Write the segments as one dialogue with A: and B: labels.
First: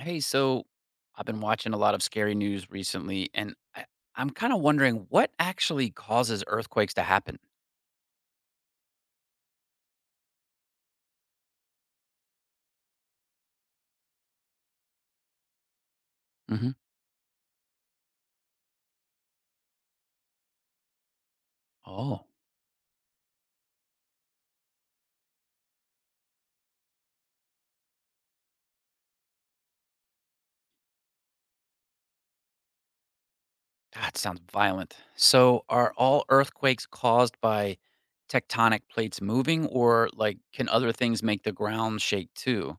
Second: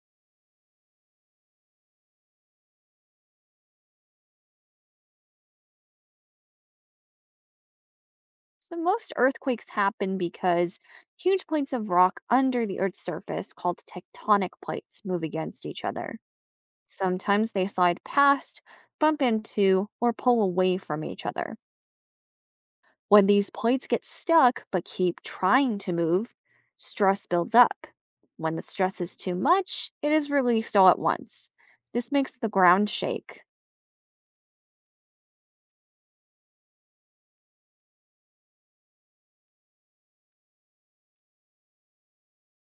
A: Hey, so I've been watching a lot of scary news recently, and I'm kind of wondering what actually causes earthquakes to happen.
B: So, most earthquakes happen because huge points of rock under the Earth's surface, called tectonic plates, move against each other.
A: Hmm.
B: Sometimes they slide past, bump into, or pull away from each other.
A: Oh,
B: When these plates get stuck but keep trying to move, stress builds up. When the stress is too much, it is released all at once. This makes the ground shake.
A: that sounds violent. So, are all earthquakes caused by tectonic plates moving, or like can other things make the ground shake too?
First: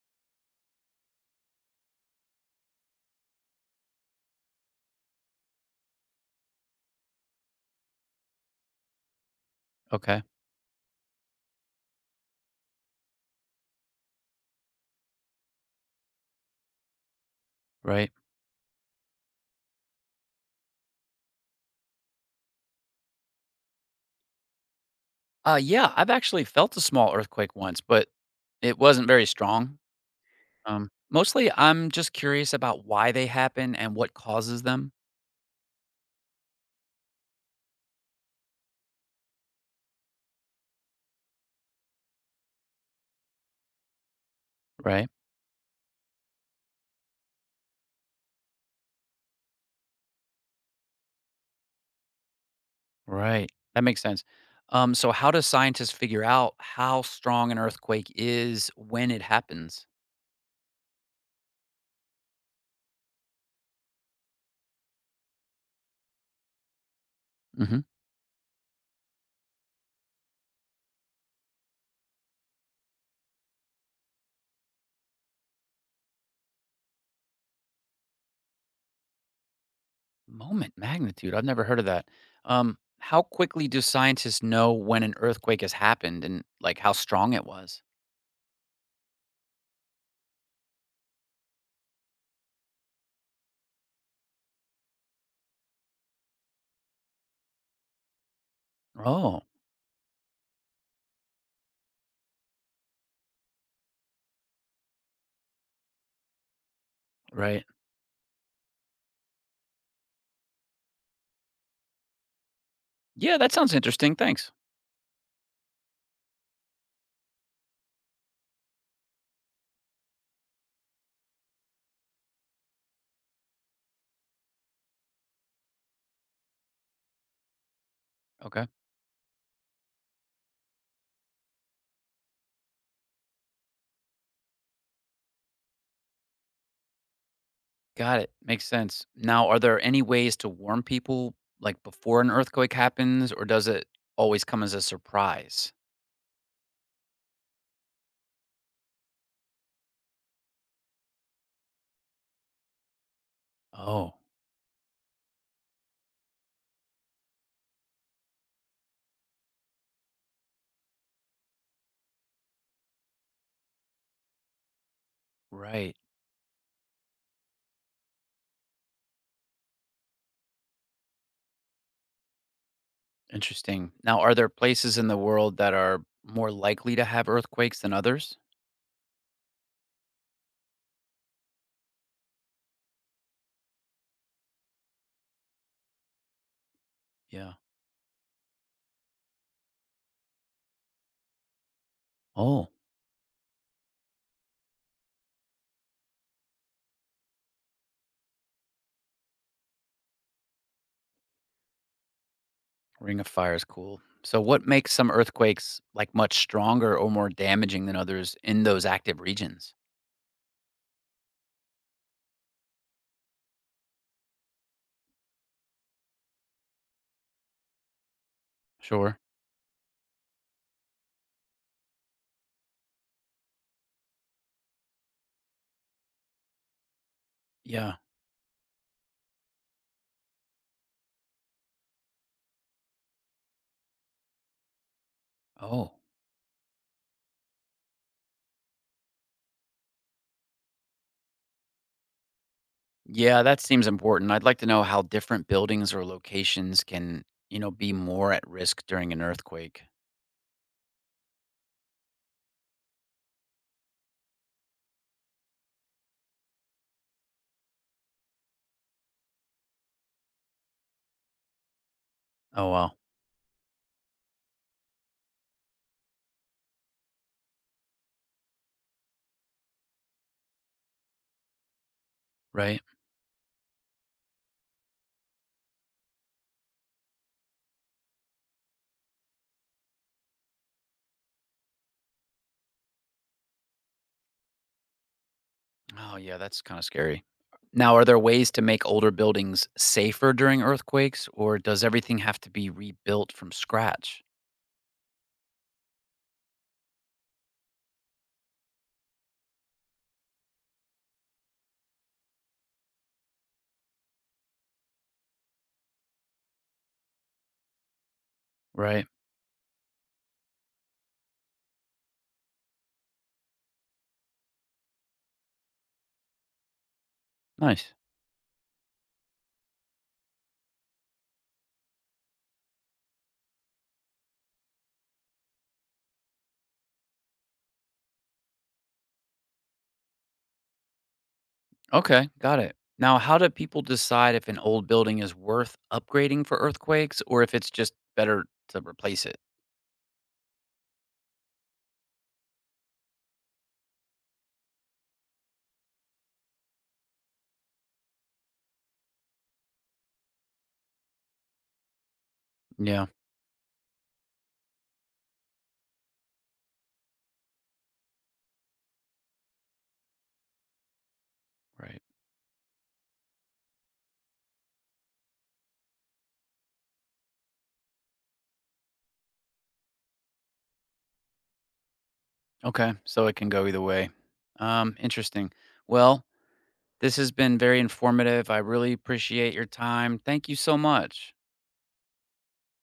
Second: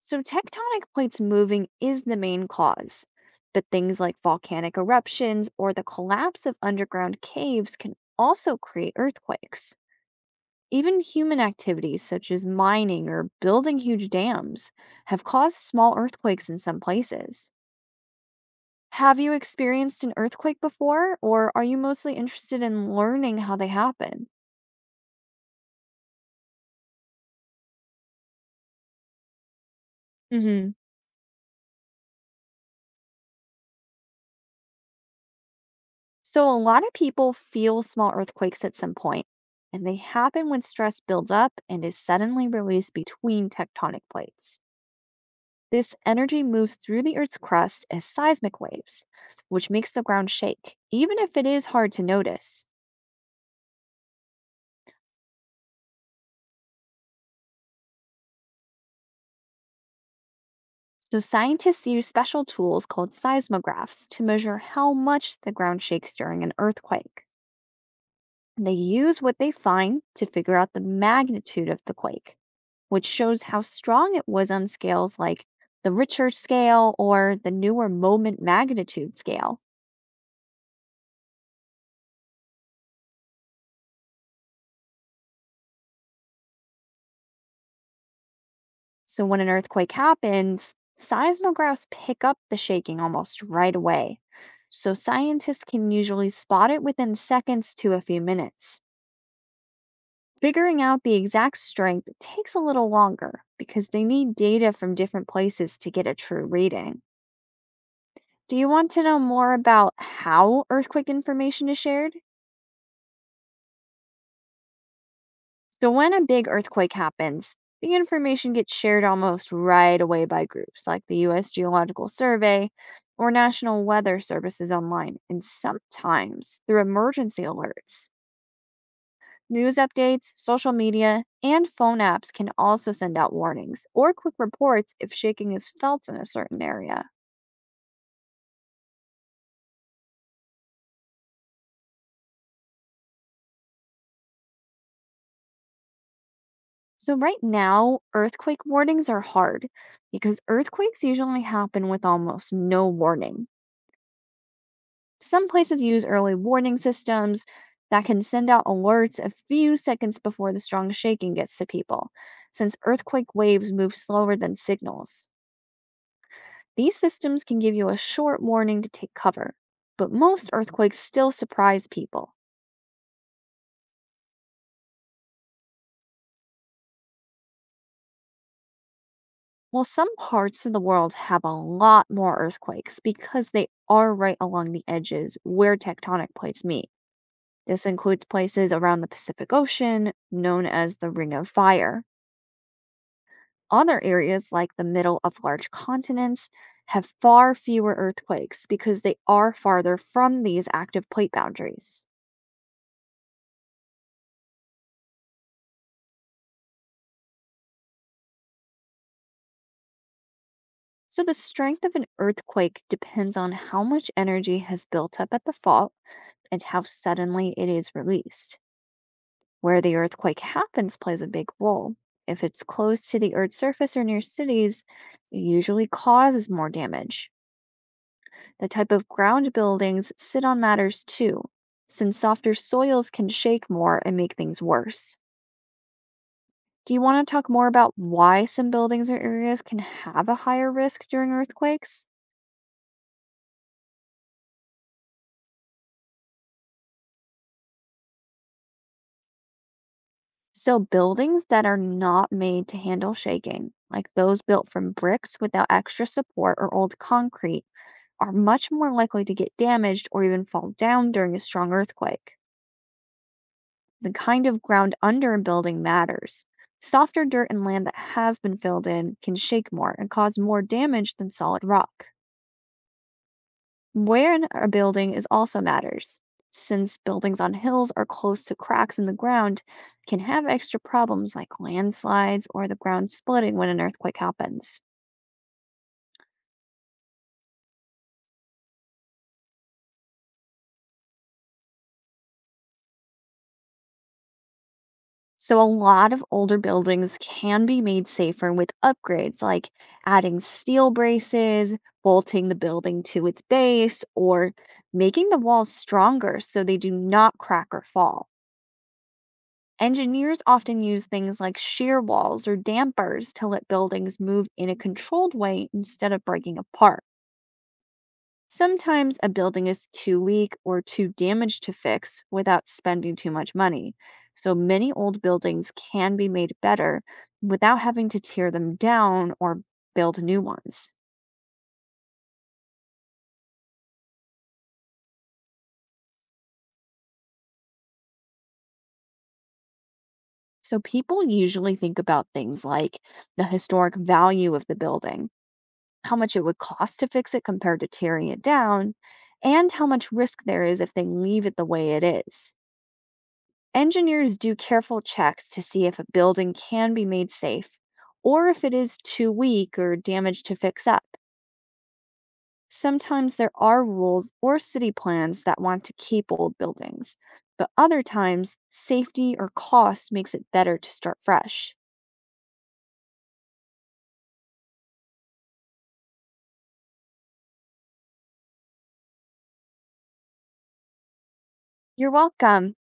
B: So, tectonic plates moving is the main cause, but things like volcanic eruptions or the collapse of underground caves can also create earthquakes.
A: Okay,
B: Even human activities such as mining or building huge dams have caused small earthquakes in some places.
A: right.
B: Have you experienced an earthquake before, or are you mostly interested in learning how they happen?
A: Yeah, I've actually felt a small earthquake once, but it wasn't very strong. Mostly, I'm just curious about why they happen and what causes them.
B: So, a lot of people feel small earthquakes at some point, and they happen when stress builds up and is suddenly released between tectonic plates.
A: Right.
B: This energy moves through the Earth's crust as seismic waves, which makes the ground shake, even if it is hard to notice.
A: Right. That makes sense. So, how do scientists figure out how strong an earthquake is when it happens?
B: So, scientists use special tools called seismographs to measure how much the ground shakes during an earthquake.
A: Hmm.
B: They use what they find to figure out the magnitude of the quake, which shows how strong it was on scales like the Richter scale or the newer moment magnitude scale.
A: Moment magnitude. I've never heard of that. How quickly do scientists know when an earthquake has happened and like how strong it was?
B: So when an earthquake happens, seismographs pick up the shaking almost right away. So scientists can usually spot it within seconds to a few minutes.
A: Oh,
B: Figuring out the exact strength takes a little longer because they need data from different places to get a true reading.
A: right.
B: Do you want to know more about how earthquake information is shared?
A: Yeah, that sounds interesting. Thanks.
B: So, when a big earthquake happens, the information gets shared almost right away by groups like the U.S. Geological Survey or National Weather Services online, and sometimes through emergency alerts.
A: Okay.
B: News updates, social media, and phone apps can also send out warnings or quick reports if shaking is felt in a certain area.
A: Got it. Makes sense. Now, are there any ways to warn people like before an earthquake happens, or does it always come as a surprise?
B: So, right now, earthquake warnings are hard because earthquakes usually happen with almost no warning.
A: Oh,
B: Some places use early warning systems that can send out alerts a few seconds before the strong shaking gets to people, since earthquake waves move slower than signals.
A: right.
B: These systems can give you a short warning to take cover, but most earthquakes still surprise people.
A: Interesting. Now, are there places in the world that are more likely to have earthquakes than others?
B: Well, some parts of the world have a lot more earthquakes because they are right along the edges where tectonic plates meet.
A: Yeah.
B: This includes places around the Pacific Ocean, known as the Ring of Fire.
A: Oh,
B: Other areas, like the middle of large continents, have far fewer earthquakes because they are farther from these active plate boundaries.
A: Ring of Fire is cool. So, what makes some earthquakes like much stronger or more damaging than others in those active regions?
B: So, the strength of an earthquake depends on how much energy has built up at the fault and how suddenly it is released.
A: Sure.
B: Where the earthquake happens plays a big role. If it's close to the Earth's surface or near cities, it usually causes more damage.
A: Yeah.
B: The type of ground buildings sit on matters too, since softer soils can shake more and make things worse.
A: Oh,
B: Do you want to talk more about why some buildings or areas can have a higher risk during earthquakes?
A: yeah. That seems important. I'd like to know how different buildings or locations can, be more at risk during an earthquake.
B: So, buildings that are not made to handle shaking, like those built from bricks without extra support or old concrete, are much more likely to get damaged or even fall down during a strong earthquake.
A: Oh, wow.
B: The kind of ground under a building matters. Softer dirt and land that has been filled in can shake more and cause more damage than solid rock.
A: Right.
B: Where in a building is also matters. Since buildings on hills are close to cracks in the ground, can have extra problems like landslides or the ground splitting when an earthquake happens.
A: Oh, yeah, that's kind of scary. Now, are there ways to make older buildings safer during earthquakes, or does everything have to be rebuilt from scratch?
B: So, a lot of older buildings can be made safer with upgrades like adding steel braces, bolting the building to its base, or making the walls stronger so they do not crack or fall.
A: Right.
B: Engineers often use things like shear walls or dampers to let buildings move in a controlled way instead of breaking apart.
A: Nice.
B: Sometimes a building is too weak or too damaged to fix without spending too much money. So many old buildings can be made better without having to tear them down or build new ones.
A: Okay, got it. Now, how do people decide if an old building is worth upgrading for earthquakes, or if it's just better to replace it?
B: So people usually think about things like the historic value of the building, how much it would cost to fix it compared to tearing it down, and how much risk there is if they leave it the way it is.
A: Yeah,
B: Engineers do careful checks to see if a building can be made safe or if it is too weak or damaged to fix up.
A: right.
B: Sometimes there are rules or city plans that want to keep old buildings, but other times safety or cost makes it better to start fresh.
A: Okay, so it can go either way. Interesting. Well, this has been very informative. I really appreciate your time. Thank you so much.
B: You're welcome.